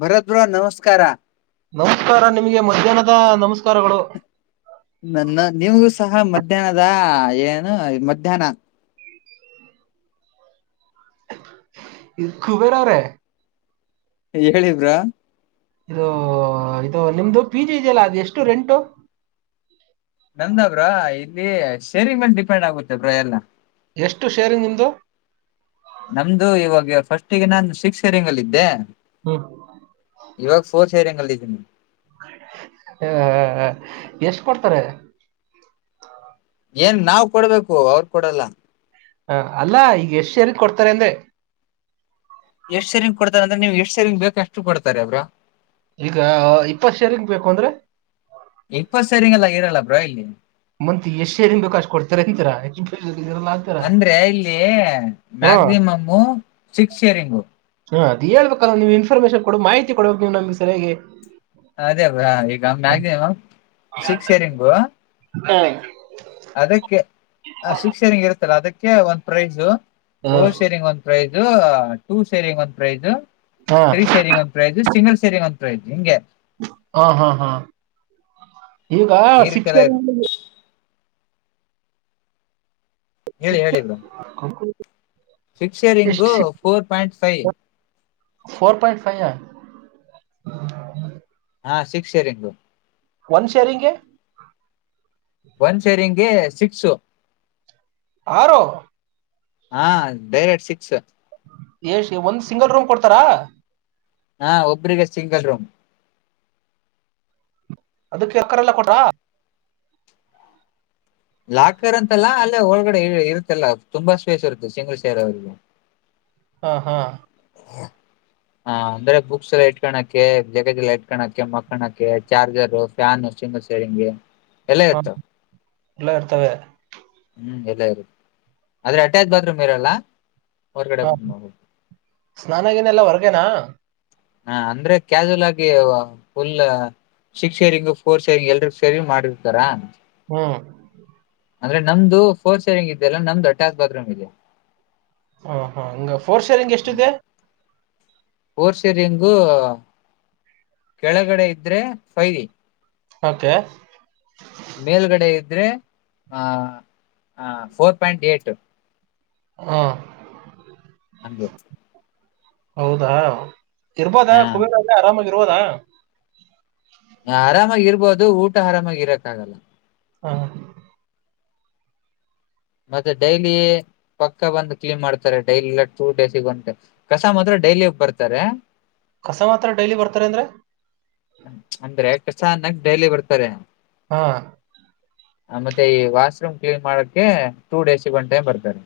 ಭರದಹ ನಮಸ್ಕಾರ ನಮಸ್ಕಾರ ನಿಮ್ಗೆ ಮಧ್ಯಾಹ್ನದ ನಮಸ್ಕಾರಗಳು ನನ್ನ ನಿಮಗೂ ಸಹ ಮಧ್ಯಾಹ್ನದ ಏನು ಮಧ್ಯಾಹ್ನ ಹ್ಮ ಇ ುಬೇ ರಾರ ಹೇಳಿದ್ರಾ ಇದು ಇದು ನಿಮ್ದು ಪಿ ಜಿ ಇದೆಯಲ್ಲಾ ಅದು ಎಷ್ಟು ರೆಂಟು ನಂದಬ್ರ ದು ಇ ಶೇರಿಂಗ ಮೇಲೆ ಡಿಪೆಂಡ್ ಆಗುತ್ತೆ ಅ ಬ್ರ ಎಲ್ಲ ಎಷ್ಟು ಶೇರಿಂಗ್ ನಿಮ್ದು ನಮ್ದು ಇವಾಗ ಫಸ್ಟ್ ಮಟ್ಟಿಗೆ ನಾನು ಶಿಕ್ ಸೆರಿ ಹೆಂಗಲ್ಲಿದ್ದೆ ಹ್ಮ್ ಇವಾಗ ಫೋರ್ ಸೇರಂಗಲ್ಲಿ ಹ್ಮ ಹ ಹಾ ಹ ಎಷ್ಟ ಕೊಡ್ತಾರೆ ಏನ್ ನಾವ್ ಕೊಡ್ಬೇಕು ಅವ್ರ ಕೊಡಲ್ಲ ಹ ಅಲ್ಲಾ ಈಗ ಎಷ್ಟ ಸರಿ ಕೊಡ್ತಾರೆ ಅಂದೆ ಎಷ್ಟ್ ಸೇರಿನ್ ಕೊಡ್ತಾರೆ ಅಂದ್ರೆ ನೀವು್ ಎಷ್ಟ್ ಸೇರಿಂಗ ಬೇಕಕ್ ಅಷ್ಟು ಕೊಡ್ತಾರೆ ಅವ್ರಾ ಈಗ ಇಪ್ಪತ್ ಶೇರ್ಂಗ ಬೇಕು ಅಂದ್ರೆ ರಲಿ ಮಂತತ್ ಎಷ್ಟು ಎಏನ್ ಬೇಕಾ ಅಷ್ಟ್ ಕೊಡ್ತಾರೆಂತರ ಅಂದ್ರೆ ಇಲ್ಲಿ ಹಾ ಮ್ಯಾಕ್ಸಿಮಮು ಸಿಕ್ಸ್ ಇಯರಿಂಗು ಹಾ ಅದ ಹೇಳ್ಬೇಕಲ್ಲ ನೀವವು ಇನ್ಫಾರ್ಮೇಶನ್ ಕೊ ಮಾಹಿತಿ ಕೊಡ್ಬೇಕು ನೀವ್ ನಮ್ಗೆ ಸರಿಯಗೆ ಅದೇ ಬ್ರಾ ಈಗ ಮ್ಯಾಕ್ಸಿಮಮ್ ಸಿಕ್ಸ್ ರಿಂಗು ಅದಕ್ಕೆ ಆ ಶಿಕ್ಷನಗ ಇರುತ್ತ ಅದಕ್ಕೆ ಒಂದ್ ಪ್ರೈಜ ಹಾ ಓ ಸರಿಂಗ ಒಂದ ಪ್ರಾಯ ಟೂ ಸೇರಿಂಗ್ ಒಂದ್ ಪ್ರೈಜ ಹಾ ಸರಿ ಸರಿ ಮತ್ ರಿಸ ಸಿಂಗಲ್ ಸೇರಿಂಗ ಅಂತ ಹೇಳಯ್ು ಹಂಗೆ ಹಾ ಹಾ ಹಾ ಈಗ ಈ ರೀತಿ ಶಿಕ್ಷ ಎಲ್ಲ ಇರು ಸಿ ಎಷ್ಟು ಫಿಕ್ಕ್ಷರಿಂಗು four point five four point five ಯ ಹಾ ಶಿಕ್ಷೆ ರಂಗು ಒನ್ ಶೇರಿಂಗ ಒಂದ್ ಸೇರಿ ಹಂಗೆ ಸಿಕ್ಕ್ಷು ಆರು ಹಾ ಬೈರೆಡ್ ಸಿ ಅಾ ಎಶ್ ಒಂದ್ ಸಿಂಗಲ್ ರೂಮ್ ಕೊಡ್ತಾರಾ ಹಾ ಒಬ್ರಿಗೆ ಸಿಂಗಲ್ ರೂಮ್ ಅದಕ್ಕೆ ಯಕ್ಕರೆಲ್ಲ ಕೊಟಾ ಲಾಕರ್ ಅಂತಲ್ಲ ಅಲ್ಲೇ ಒಳಗಡೆ ಇರುತ್ತಲ್ಲ ತುಂಬಾ ಸ್ಪೇಸ್ ಇರುತ್ತೆ ಸಿಂಗ್ ಸೇರ್ ಅವರಿಗೆ ಹಾ ಹಾ ಹ ಅಂದ್ರೆ ಬುಕ್ಸ್ ಎಲ್ಲ ಇಟ್ಕಳಕ ಜಗ ಎಲ್ಲ ಇಟ್ಕಳಕ ಮಕ್ಕಳಕ ಚಾರ್ಜರ್ ಫ್ಯಾನ್ ಸಿಂಗ ಸೇರಿಂಗಗೆ ಎಲ್ಲ ಹ ಇತ್ತು ಎಲ್ಲ ಅರ್ತವೆೇ ಹ್ಮ್ ಎಲ್ಲ ಇ ಆದ್ರೆ ಅಟ್ಯಾಚ್ ಬಾತ್ರೂಮ್ ಇರಲ್ಲ ಹೊರ್ಗಡೆ ಹಾ ಬಂದ್ ಮಾಡ್ಬೇಕು ಸ್ನಾನಾಗನೆಲ್ಲ ಹೊರ್ಗೇನಾ ಹಾ ಅಂದ್ರೆ ಕ್ಯಾಾಸುವಲ್ ಆಗಿ full six sharing four sharing ಎಲ್ರಿ ಸೇರಿ ಮಾಡಿರ್ತಾರ ಹ ಅಂದ್ರೆ ನಮ್ದು ಫೋರ್ ಸೇರಿಂಗ್ ಇದೆ ಅಲ್ಲ ನಮ್ದು ಅಟ್ಯಾಚಚ್ ಬಾತ್ರೂಮ್ ಇದೆ ಹಾ ಹಾ ಹಂಗ ಫೋರ್ ಶೇರಿಂಗ್ ಎಷ್ಟಿದೆ ೋರ್ಷಿರಿಂಗೂ ಕೆಳಗಡೆ ಇದ್ರೆ ಫೈರಿ ಓಕೆ ಮೇಲ್ಗಡೆ ಇದ್ರೆ ಆ ಫೋರ್ ಪಾಯಿಂಟ್ ಏಟ್ ಹಾ ಹೆ ಹೌದಾ ಇರ್ಬೋದಾ ಹ ಕುಬೇರ್ ಆಗಿ ಆರಾಮಾಗಿ ದಾ ಆರಾಮಾಗಿ ಇರ್ಬೋದು ಊಟ ಆರಾಮಾಗಿ ಇರಕ್ಕ ಆಗಲ್ಲ ಹಾ ಮತ್ತೆ ಡೈಲಿ ಪಕ್ಕ ಬಂದು ಕ್ಲೀನ್ ಮಾಡ್ತಾರೆ ಡೈಲಿ ಟೂ ಡೇ ಸಿಗಂಟೆ ಕಸ ಮಾತ್ರ ಡೈಲಿ ಒ ಬರ್ತಾರೆ ಕಸ ಮಾತ್ರ ಡೈಲಿ ಬರ್ತಾರ ಅಂದ್ರೆ ಅಂದ್ರೆ ಅನ್ನಕ್ಕ ನಗ್ ಡೈಲಿ ಬರ್ತಾರೆ ಹಾ ಮತ್ತೆ ಈ ವಾಶ್ರೂಮ್ ಕ್ಲೀನ್ ಮಾಡಕ್ಕೆ ಟೂ ಡೇಸಿಗೆ ಒನ್ ಟೈಮ್ ಬರ್ತಾರೆ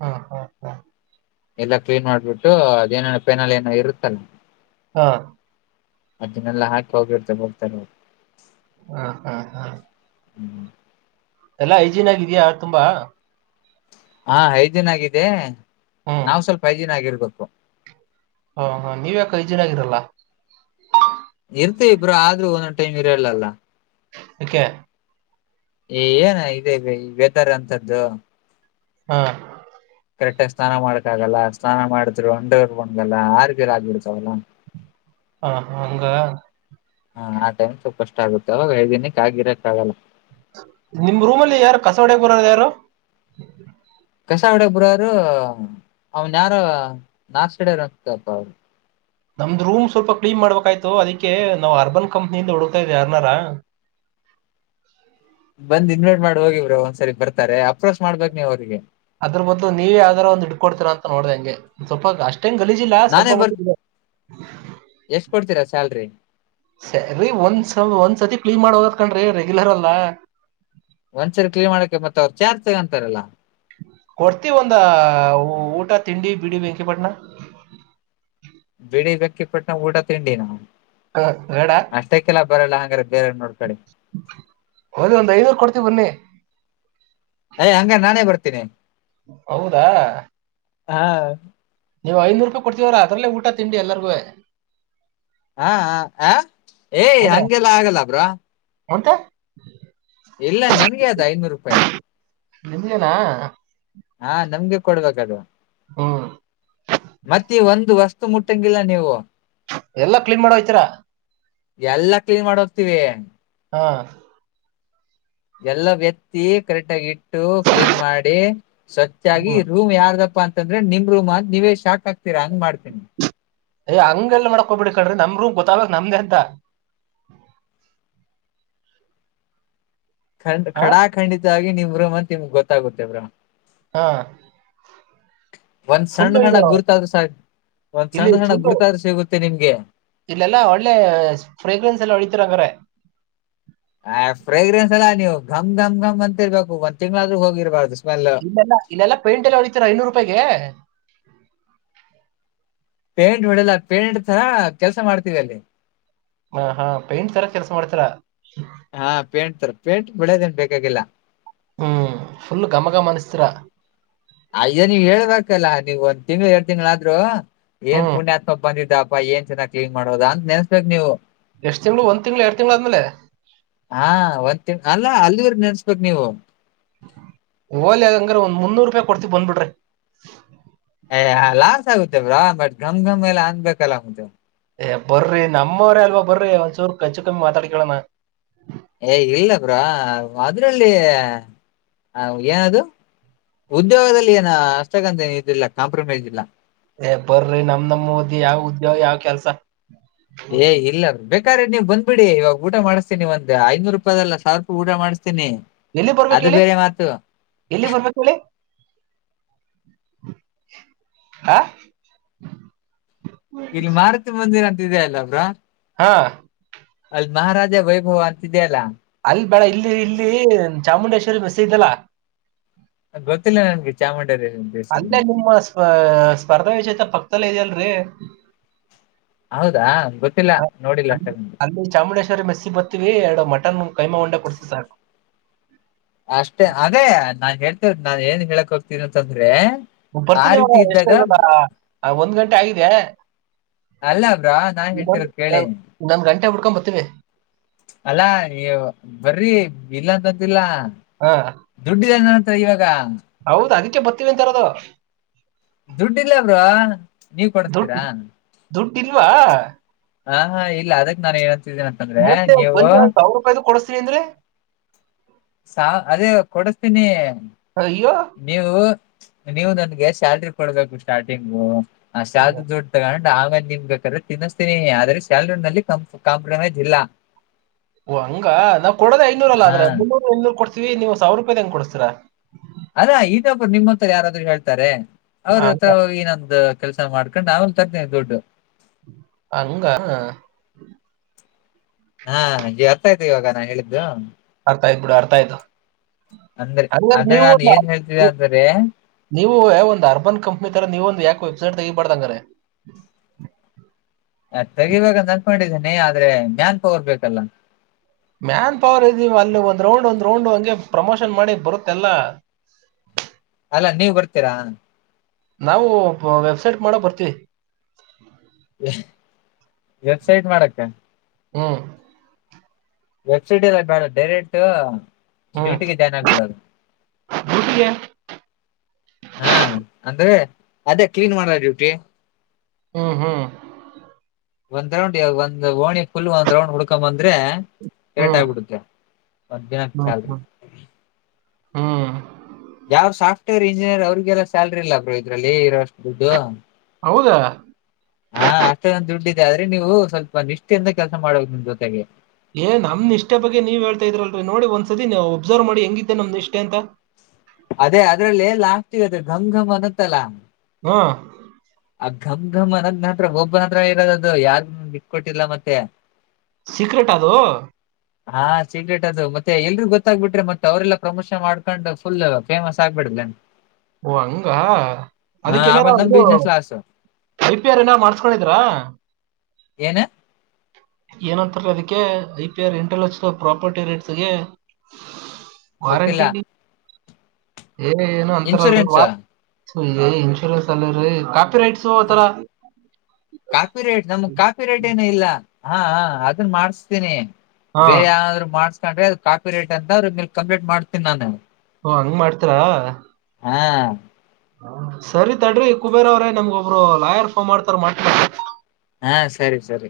ಹಾ ಹಾ ಹಾ ಎಲ್ಲ ಕ್ಲೀನ್ ಮಾಡ್ಬಿಟ್ಟು ಅದೇನೇನೋ ಪೆನಲ್ ಏನೋ ಇರುತ್ತಲ್ಲ ಹಾ ಅದನ್ನೆಲ್ಲಾ ಹಾಕಿ ಹೋಗಿರ್ತ ಹೋಗ್ತಾರೆ ಹಾ ಹಾ ಹಾ ಹ್ಮ್ ಎಲ್ಲಾ ಐಜನ್ ಆಗಿದಯಾ ತುಂಬಾ ಆ ಹೈಜಿನ್ ಆಗಿದೆ ಹ್ಮ್ ನಾವವು ಸ್ವಲ್ಪ ಐಜಿನನ್ ಆಗಿರ್ವಿ ಇ ಹ ನೀವ ಯಕ ಐ ಜನ್ ಆಗಿರಲ್ಲಾ ಇರ್ತ ಇಬ್ರ ಆದ್ರೂ ಒಂ ಟೈಮ ಇರಲ್ಲಲ್ಲ ಕ್ಕೆೆ ಏನ ಇದೆ ಬತರ್ ಅಂತದ್ದು ಹಾ ಕರೆಕ್ಟ್ ಆಗಿ ಸ್ನಾನ ಮಾಡಕ ಆಗಲ್ಲ ಸ್ನಾನ ಮಾಡಿದ್ರು ಅಂಡವರ್ ಬಣಗಲ್ಲ ಆರ್ಗಲ್ ಆಗ್ಬಿಡ್ತಾವಲ್ಲ ಹಾ ಹಂಗ ಹಾ ಆಟೈಮ್ ಸ್ವಲ್ಪ ಕಷ್ಟ ಆಗುತ್ತೆ ಅವಾಗ ಐದಿನಿಕ್ಕೆ ಆಗಿರಕ್ ಆಗಲ್ಲ ನಿಮ್ ರೂಮ್ ಅಲ್ಲಿ ಯಾರು ಕಸೋಡ ಬರದ ಯಾರು ಕಸಗಡಬರರು ಅವನ್ಯಾರ ನಾರ್ಸಡರು ಹತಪ್ಪ ಅವರು ನಮ್ದ್ ರೂಮ್ ಸ್ವಲ್ಪ ಕ್ಲೀನ್ ಮಾಡ್ಬೇಕಾಯ್ತು ಅದಕ್ಕೆ ನಾವವು ಅರ್ಬನ್ ಕಂಪ್ನಿಯಿಂದ ಹಡತಾ ಇದ್ವಿ ಯಾರನಾರ ಬಂದ್ ಇನ್ವೇಟ್ ಮಾಡಿ ಹೋಗಿವ್ರರು ಒಂದ್ಸರಿ ಬರ್ತಾರೆ ಅಪ್ರೋಚ್ ಮಾಡ್ಬಕ್ ನೀವ ಅವ್ರಿಗೆ ಅದ್ರ ಬದಲು ನೀವು ಯಾವ್ದಾರ ಒಂದು ಇಡ್ಕಡ್ತೀರ ಅಂತ ನೋಡ್ದ ಹಂ ಸ್ವಲ್ಪ ಅಷ್ಟ ಗಲೀಜಿಲ್ಲ ಸ್ವಲ್ಪ ನಾನೇ ಬರ್ ಮಟ್ಟ ಇ ಎಷ್ಟ್ ಕೊಡ್ತೀರಾ ಸ್ಯಾಲ್ರಿ ಸ ಒಂದ ಒಂದ್ ಸತಿ ಕ್ಲೀನ್ ಮಾಡ ಕನ್ ರೆಗ್ಯುಲರ್ ಅಲ್ಲ ಒಂದ್ಸರಿ ಕ್ಲೀನ್ ಮಾಡಕೆ ಮತ್ತೆ ಅವ್ರ ಚಾರ್ಜ ತಗೊಂತಾರಲ್ಲ ಕೊಡ್ತಿೀವಿ ಒಂದ ಊಟ ತಿಂಡಿ ಬಿಡಿ ಬೆಂಕಿಪಟ್ಣ ಬಿಡಿ ವ್ಯಕ್ಕಿಪಟ್ಟಣ ಊಟ ತಿಂಡಿನ ಹ ೇಡಾ ಬರಲ್ಲ ಹಾಗಂಗ್ರೆ ಬೇರೆ ನೋಡ್ಕಿ ಹೌದ ಒಂದು ಐದ ನೂರು ಕೊಡ್ತೀವಿ ಬನ್ನಿ ಯ ಹಂಗ ನಾನೇ ಬರ್ತೀನಿ ಹೌದಾ ಹಾ ನೀವು ಐನೂರು ರೂಪಾಯಿ ಕೊಡ್ತೀವರ ಅದ್ರಲ್ಲೇ ಊಟ ತಿಂಡಿ ಎಲ್ಲರಿಗುವೆ ಹಾ ಹ ಏಯ ಹ್ಮ ಹಗೆಲ್ಲ ಆಗಿಲ್ಲ ಬ್ರೋ ಮತ್ತೆ ಇಲ್ಲ ನನ್ಗೆ ಅದು ಐನೂರು ರೂಪಾಯಿ ನಿಮ್ದೇನಾ ಹಾ ನಮ್ಗೆ ಕೊಡ್ಬೇಕದು ಹೂ ಮತ್ತೆ ಒಂದು ವಸ್ತು ಮುಟ್ಟಂಗಿಲ್ಲ ನೀವು ಎಲ್ಲಾ ಕ್ಲೀನ್ ಮಾಡ ಹೋಯ್ತೀರಾ ಎಲ್ಲಾ ಕ್ಲೀನ್ ಮಾಡಿ ಹೋಗ್ತೀವಿ ಹಾ ಎಲ್ಲಾ ವೆಂತಿ ಕರೆಕ್ಟ್ ಆಗ ಇಟ್ಟ ಕ್ಲೀನ್ ಮಾಡಿ ಸ್ವಚವಾಗಿ ರೂಮ್ ಯಾರ್ದಪ್ಪ ಅ ಅಂದ್ರೆ ನಿಮ ರೂಮ ನೀವೇ ಶಾಕ್ ಆಗ್ತೀರಾ ಹಂಗ್ ಮಾಡ್ತೀನಿ ಯ್ ಹಂಗ ಎಲ್ಲ ಮಾಡ್ಕೊಬಿಡ್ ಕಣ್ರಿ ನಮ್ರೂ ಗೊತ್ತಾಗಕ್ ನಮ್ದೇ ಅಂತ ಖಂಡ್ ಹಾ ಖಡಾ ಖಂಡಿತ ಇದಾಗಿ ನಿಮ್ಮ್ ಮಂತತ್ ನಿಮ್ಗ್ ಗೊತ್ತಾಗುತ್ತೆ ಬ್ರೋ ಹಾ ಒಂದ್ ಫುಲ್ಲು ಸಣ್ಣ ಸಣ್ಣ ಇದು ಗುರ್ತಾದ್ರೂ ಸಾಕ್ ಒಂದ್ ಇಲ್ಲಿ ಸಣ್ಣ ಸಣ್ಣ ಫುಡ್ ಗುರ್ತಾದ್ರೂ ಸಿಗುತ್ತೆ ನಿಮ್ಗೆ ಇಲ್ಲೆಲ್ಲಾ ಒಳ್ಳೆ ಫ್ರಗ್ರೆನ್ಸ್ ಎಲ್ಲ ಹೊಳತಿರ ಹಂಗ್ರ ಆ ಫ್ರೇಗ್ರೆನ್ಸ್ ಅಲ್ಲಾ ನೀವು ಘ್ ಮ್ ಮ್ ಅಂತಿರ್ಬೇಕು ಒಂದ್ ತಿಂಗಳಾದ್ರೂ ಹೋಗಿರಬಾರ್ದು ಇಲ್ಲೆಲ್ಲಾ ಇಲ್ಲೆಲ್ಲ ಪೇಂಟ್ ಎಲ್ಲ ಹೊಡಿತೀರ ಐನೂರು ರೂಪಾಯಗೆ ಹೂ ಪೇಂಟ್ ಹೊಡಲ್ಲ ಪೇಂಟ್ ತರಾ ಕೆಲ್ಸ ಮಾಡ್ತೀವಿ ಅಲ್ಲಿ ಹ ಹಾ ಪೇಂಟ್ ತರ ಕೆಲಸ ಮಾಡ್ತರಾ ಹಾ ಪೇಂಟ್ ತರ ಪೇಂಟ್ ಒಳ್ಳೆದೇನ್ ಬೇಕಾಗಿಲ್ಲ ಹ ಫುಲ್ ಘಮಗಮ ಅನಿಸತರ ಅಯ್ಯ ನೀವು ಹೇಳ್ಬೇಕಲ್ಲಾ ನೀವ್ ಒಂದ್ ತಿಂಳ ಎರಡ್ ತಿಂಗಳಾದರೂ ಏನ್ ಹ್ಮ್ ಪುಣ್ಯಾತ್ಮ ಬಂದಿದ್ದ ಾ ಏನ್ ಚನನ್ನ ಕ್ಲೀನ್ ಮಾಡೋುದ ಅ ನೆಸ್ಬೇಕಕ್ ನೀವು ಎಷ್ಟ ತಿಂಗಳು ಒಂದ್ ತಿಂಳ ಎರಡ್ ತಿಂಗಳು್ಮೇಲೆ ಲ್ಲ ಅಲ್ಲಿವ್ರ ನೆನ್ಸ್ಬೇಕಕ್ ನೀವು ಓಲ್ ಅದಂಗ್ರೆ ಒಂದ್ ಮುನ್ನೂರು ರೂಪಾಯಿ ಕೊಡ್ತ್ ಬಂದ್ಬಿಟ್ರಿ ಏ ಲಾಸ್ ಆಗುತ್ತೇ ಬ್ರೋ ಬಟ್ ಗಮ್ ಗಮ್ ಎಲ್ಲ ಅನ್ಬೇಕಲ್ಲ ಆ ಬರ್ರಿ ನಮ್ಮವರ ಅಲ್ವಾ ಬರ್ರಿ ಒಂದ್ಚೂರು ಕಚ್ಚು ಕಮ್ಮಿ ಮಾತಾಡ್ಕಳೋಣ ಏ ಇಲ್ಲ ಬ್ರೋ ಅದ್ರಲ್ಲಿ ಏನದು ಉದ್ಯೋಗದಲ್ಲಿ ಏನ ಅಷ್ಟಕ್ಕಂತ ಇದಿಲ್ಲ ಕಾಂಪ್ರಮೈಸ್ ಇಲ್ಲ ಏ ಬರ್ರಿ ನಮ ನಮ್ ಓದಿ ಯಾವ್ ಉದ್ಯೋಗ ಯಾವ್ ಕೆಲ್ಸ ಏ ಇಲ್ಲಾರ ಬ ನೀವು ಬಂದಬ ಬಿಡಿ ಇವ ಊಟ ಮಾಡ್ತೀ ನೀ ಒ ಐೂರು ರೂಪಾಯ ಅಲ್ಲ ಸಾವಿ ರೂಪಾಯ ಊಟ ಮಾಡ್ತ ಎಲ್ಲಿ ಬರ್ಬೇಕು ಹೇಳಿ ಎಲ್ಲಿ ಬರ್ಬೇಕ ಹೇಳಿ ಹ ಇಲ್ಲಿ ಮಾರ್ತಿ ಬಂದಿರ ಅಲ್ಲ ಬ್ರೋ ಹಾ ಅಲ್ಲಿ ಮಹಾರಾಜ ವೈಭವ ಅಂತಿದೆಯ ಅಲ್ಲಾ ಅಲ್ಲಿ ಬೇಡ ಇಲ್ಲಿ ಇಲ್ಲಿ ಚಾಮುಂಡೇಶ್ವರಿ ಮೇಸ್ ಇದ್ದಲ್ಲ ಅ ಗೊತ್ತಿಲ್ಲ ನನ್ಗೆ ಚಾಮುಂಡಿ ಅಂದೇ ನಿಮ್ಮ ಸ್ಪ ಸ್ಪರ್ಧಾ ವಿಚೇತ ಪಕ್ಕ ಲ್ಲ ಇದ ಅಲ್ರರಿ ಹೌದಾ ಗೊತ್ತಿಲ್ಲ ಹ ಅ ನೋಡಿಲ್ಲ ಅಷ್ಟೊಂದು ಅಲ್ಲಿ ಚಾಮುಂಡೇಶ್ವರಿ ಮೆಸ್ಸಿ ಬರ್ತೀವಿ ಎರಡು ಮಟನ್ ಕೈಮ ಉಂಡಾ ಕೊಡ್ಸ ಸರ್ ಅಷ್ಟೇ ಅದೇ ನಾನ್ ಹೇಳ್ತ ನಾನ್ ಏನ್ ಹೇಳಕ್ ಹ್ತೀನಿ ಅಂತಂದ್ರೆ ಆ ಬರ್ತೀನಿ ರೀತಿ ಇವಾಗ ಎಷ್ಟ ಇದ್ದಾಗ ಇವಾಗ ಒಂದ್ ಗಂಟೆ ಆಗಿದೆ ಅಲ್ಲ ಬ್ರಾ ನಾನ್ ಹೇಳ್ತಿರೋದ್ ಕೇಳಿ ಗಂಟೆ ಹಡ್ಕೊಂಬ ಬತೀವೆ ಅಲ್ಲಾ ನೀ ಬರ್ರಿ ಇಲ್ಲಂದ ಇಲ್ಲ ದುಡ್ಡಿದೆನ ಇವಾಗ ಹೌದ ಬರ್ತೀವಿ ಅಂತಾರದು ದುಡ್ಡಿಲ್ಲ ಬ್ರೋ ನೀವ ದುಡ್ಡು ಕೊಡಸ್ತೀರಾ ದುಡ್ಡು ಇಲ್ವಾ ಹಾ ಹಾ ಇಲ್ಲ ಅದಕ್ ನಾನ್ ಹೇಳ ಮತ್ತೆ ಒಂದ ಸಾವಿರ ರೂಪಾಯ್ದ ಕೊಡಸ್ತೀನಿ ಅಂದ್ರೆ ಸ ಅದೇ ಕೊಡಿಸತೀನಿ ಅಯ್ಯೋ ನೀವು ನೀವು ನನ್ಗೆ ಸ್ಯಾಲ್ರಿ ಕೊಡ್ಬೇಕು ಸ್ಟಾರ್ಟಿಂಗು ಆ ಸ್ಯಾಲರಿ ದೊಡ್ ತಗೊಂಡ ನಾವೇ ನಿನ್ ಬೇಕಾದ್ರೆ ತಿನ್ನಿಸ್ತೀನಿ ಆದ್ರೆ ಸ್ಯಾಲರಿಲೀ ಕಾಂಪ್ರಮೈಸ್ ಇಲ್ಲ ಹಂಗ ನಾವ್ ಕೊಡದ ಐನೂರ ಅಲ್ಲ ಹಾ ಆದರೆ ಮುನ್ನೂರಐನೂರು ಕೊಡ್ತ [unintelligible] ನೀವು ಸಾವಿರ ರೂಪಾಯಿ ತಂಗ್ ಕೊಡ್ಸ್ತೀಾ ಅದೇ ಇದೇ [unintelligible] ನಿಮ್ಮ ಹತ್ರ ಯಾರಾದ್ರು ಹೇಳ್ತಾರೆ ಅವ್ರ ಹತ್ರ ಹಂಗ ಹೋಗಿ ನೊಂದು ಕೆಲ್ಸ ಮಾಡ್ಕೊಂಡು ಆ ತಗತೇನೆ ದುಡ್ಡು ಹಂಗ ಹಾ ಜಿ ಅರ್ಥ ಆಯ್ತೆ ಇವಾಗ ನಾನ್ ಹೇಳಿದ್ದು ಅರ್ಥ ಆಯ್ತ್ ಬಿಡ ಅರ್ಥ ಆಯ್ತು ಅಂದ್ರೆ ಅಂದ್ರೆ ನೀವು ನಾನು ಏನ್ ಹೇಳ್ತಿದ್ದೆ ಅಂದ್ರೆ ನೀವು ಒಂದು ಅರ್ಬನ್ ಕಂಪ್ನಿ ತರ ನೀವೊಂದು ಯಾಕೋಯ್ತು ತಗಿಪಡ್ದಂಗ್ರ [unintelligible] [inaudible] ತೆಗಿವಾಗ ಅನ್ಕೊಂಡಿದ್ದೇನನೆ ಆದ್ರೆ ಮ್ಯಾನ್ ಪವರ್ ಬೇಕಲ್ಲ ಮ್ಯಾನ್ ಪವರ್ ಇದೀವಿ ಅಲ್ಲಿ ಒಂದ್ ರೌಂಡ್ ಒಂದ್ ರೌಂಡ್ ಹಂಗೆ ಪ್ರಮೋಷನ್ ಮಾಡಿ ಬರುತ್ತಲ್ಲ ಅಲ್ಲ ನೀವ ಬರ್ತೀರಾ ನಾವು ವೆಬ್ಸೈಟ್ ಮಾಡ ಬರ್ತಿೀವಿ ವೆ ವೆಬ್ಸೈಟ್ ಮಾಡಕ್ಕ ಹ್ಮ್ ವೆಬ್ಸೈಟ್ ಎಲ್ಲ ಬೇಡ ಡೈರೆಕ್ಟ್ ಹ್ಮ್ ಡ್ಯೂಟಿಗೆ ಜಾಯ್ನ್ ಆಗ್ಬಿಡೋದು ಡ್ಯೂಟಿಗೆ ಹಾ ಅಂದ್ರೆ ಅದೇ ಕ್ಲೀನ್ ಮಾಡಲ ಡೂಟಿ ಹ್ಮ್ ಹ್ಮ್ ಒಂದ್ ರೌಂಡ್ ಒಂದ ಒಣಿ ಫುಲ್ ಒಂದ್ ರೌಂಡ್ ಹುಡ್ಕೊಂಬಂದ ಆದ್ರೆ ಕರೆಟ್ ಹ್ಮ್ ಆಗ್ಬಿಡುತ್ತೆ ಹ್ಮ್ [inaudible] ಹ್ಮ್ ಹ್ಮ್ ಯಾರ ಸಾ್ ರ್ ಇಂಜಿನಿಯರ್ ಅವ್ರರಿಗೆಲ್ಲ ಸ್ಯಾಲ್ರಿ ಇಲ್ಲ ಬ್ರೋ ಇದ್ರಲ್ಲಿ ಇರಷ್ಟದು ಹೌದಾ ಹಾ ಅತ್ತ ಒಂದು ದುಡ್ಡ ಆದ್ರೆ ನೀವು ಸ್ವಲ್ಪ ನಿಷ್ಠೆಯಿಂದ ಕೆಲಸ ಮಾಡ್ಬೇಕು ನಿಮ್ ಜೊತೆಗೆ ಏ ನಮ್ ಇಷ್ಟ ಬಗ್ಗೆ ನೀ್ ಹೇಳ್ತಾ ಇದ್ರಲ್ರಿ ನೋಡಿ ಒಂದ್ಸದ ನೀವು ಒಬ್ಸರ್ವ್ ಮಾಡಿ ಹೆಂಗಿದ್ದೆ ನಮ್ದ್ ಇಷ್ಟೆ ಅಂತ ಅದೇ ಅದ್ರಲ್ಲಿ ಎಲ್ಲ ಘಮ್ ಘಮ್ ಅನ್ನುತ್ತಲಾ ಹಾ ಮ್ ಘಮ್ ಅನದ್ನತ್ರ ಒಬ್ ಹತ್ರ ಇರೋದ ಅದು ಯಾರ ಬಿಕ್ಕೊಟ್ಟಿಲ್ಲ ಮತ್ತೆ ಸೀಕ್ರೆಟ್ ಅದು ಹಾ ಸೀಕ್ರೆಟ್ ಅದು ಮತ್ತೆ ಎಲ್ರಿ ಗೊತ್ತಾಗ್ಬಿಟ್ರೆ ಮತ್ತೆ ಅವ್ರಲ್ಲ ಪ್ರಮೋಷನ್ ಮಾಡ್ಕೊಂಡ್ ಫುಲ್ ಫೇಮಸ್ ಆಗ್ಬಿಡಲನ್ ಓ ಹಂಗ ಅದಕ್ಕ ಏನಾರ ಆಮೇಲೆ ನಮ್ ಬಿಸ್ನೆಸ್ ಲಾಸ್ ಐಪಿ ಆರ್ ಏನ್ ಮಾಡ್ಸ್ಕೊಂಡಿದ್ರಾ ಏನು ಏನಂತಾರೆ ಅದಕ್ಕೆ I P R intellectual property ರೇಟ್ಸ್ಗೆ ಗೊತ್ತಿಲ್ಲ ವಾರಂಟಿ ಏ ಏನು ಅಂತಾರಲ್ರರಿ ಇನ್ಶೂರೆನ್ಸ್ ವಾ ಸೊ ಇನ್ಸೂರನ್ಸ್ ಅಲ್ಲಾ ಹ ಕಾಫಿ ರೇಟ್ ನಮಗ್ ಕಾಫಿ ರೇಟ್ ಏನು ಇಲ್ಲ ಹಾ ಅದನ್ನ ಮಾಡಸ್ತೀನಿ ಹಾ ಬೇರೆ ಯಾವನಾದ್ರು ಮಾಡ್ಸ ಅ ಕಾಪ ರೇಟ್ ಅ ಅವ್ರ ಮೇಲೆ ಕಂಪ್ಲೇಟ್ ಮಾಡ್ತೀ ನಾನು ಓ ಹಂಗ ಮಾಡ್ತಾರಾ ಹಾ ಸರಿತಡ್ರಿ ಕುಬೇರ ಅವ್ರೇ ನಮ್ಗೊಬ್ಬರು ಲಾಯರ್ ಫೋನ್ ಮಾಡ್ತಾರ ಮಾ ಹಾ ಸರಿ ಸರಿ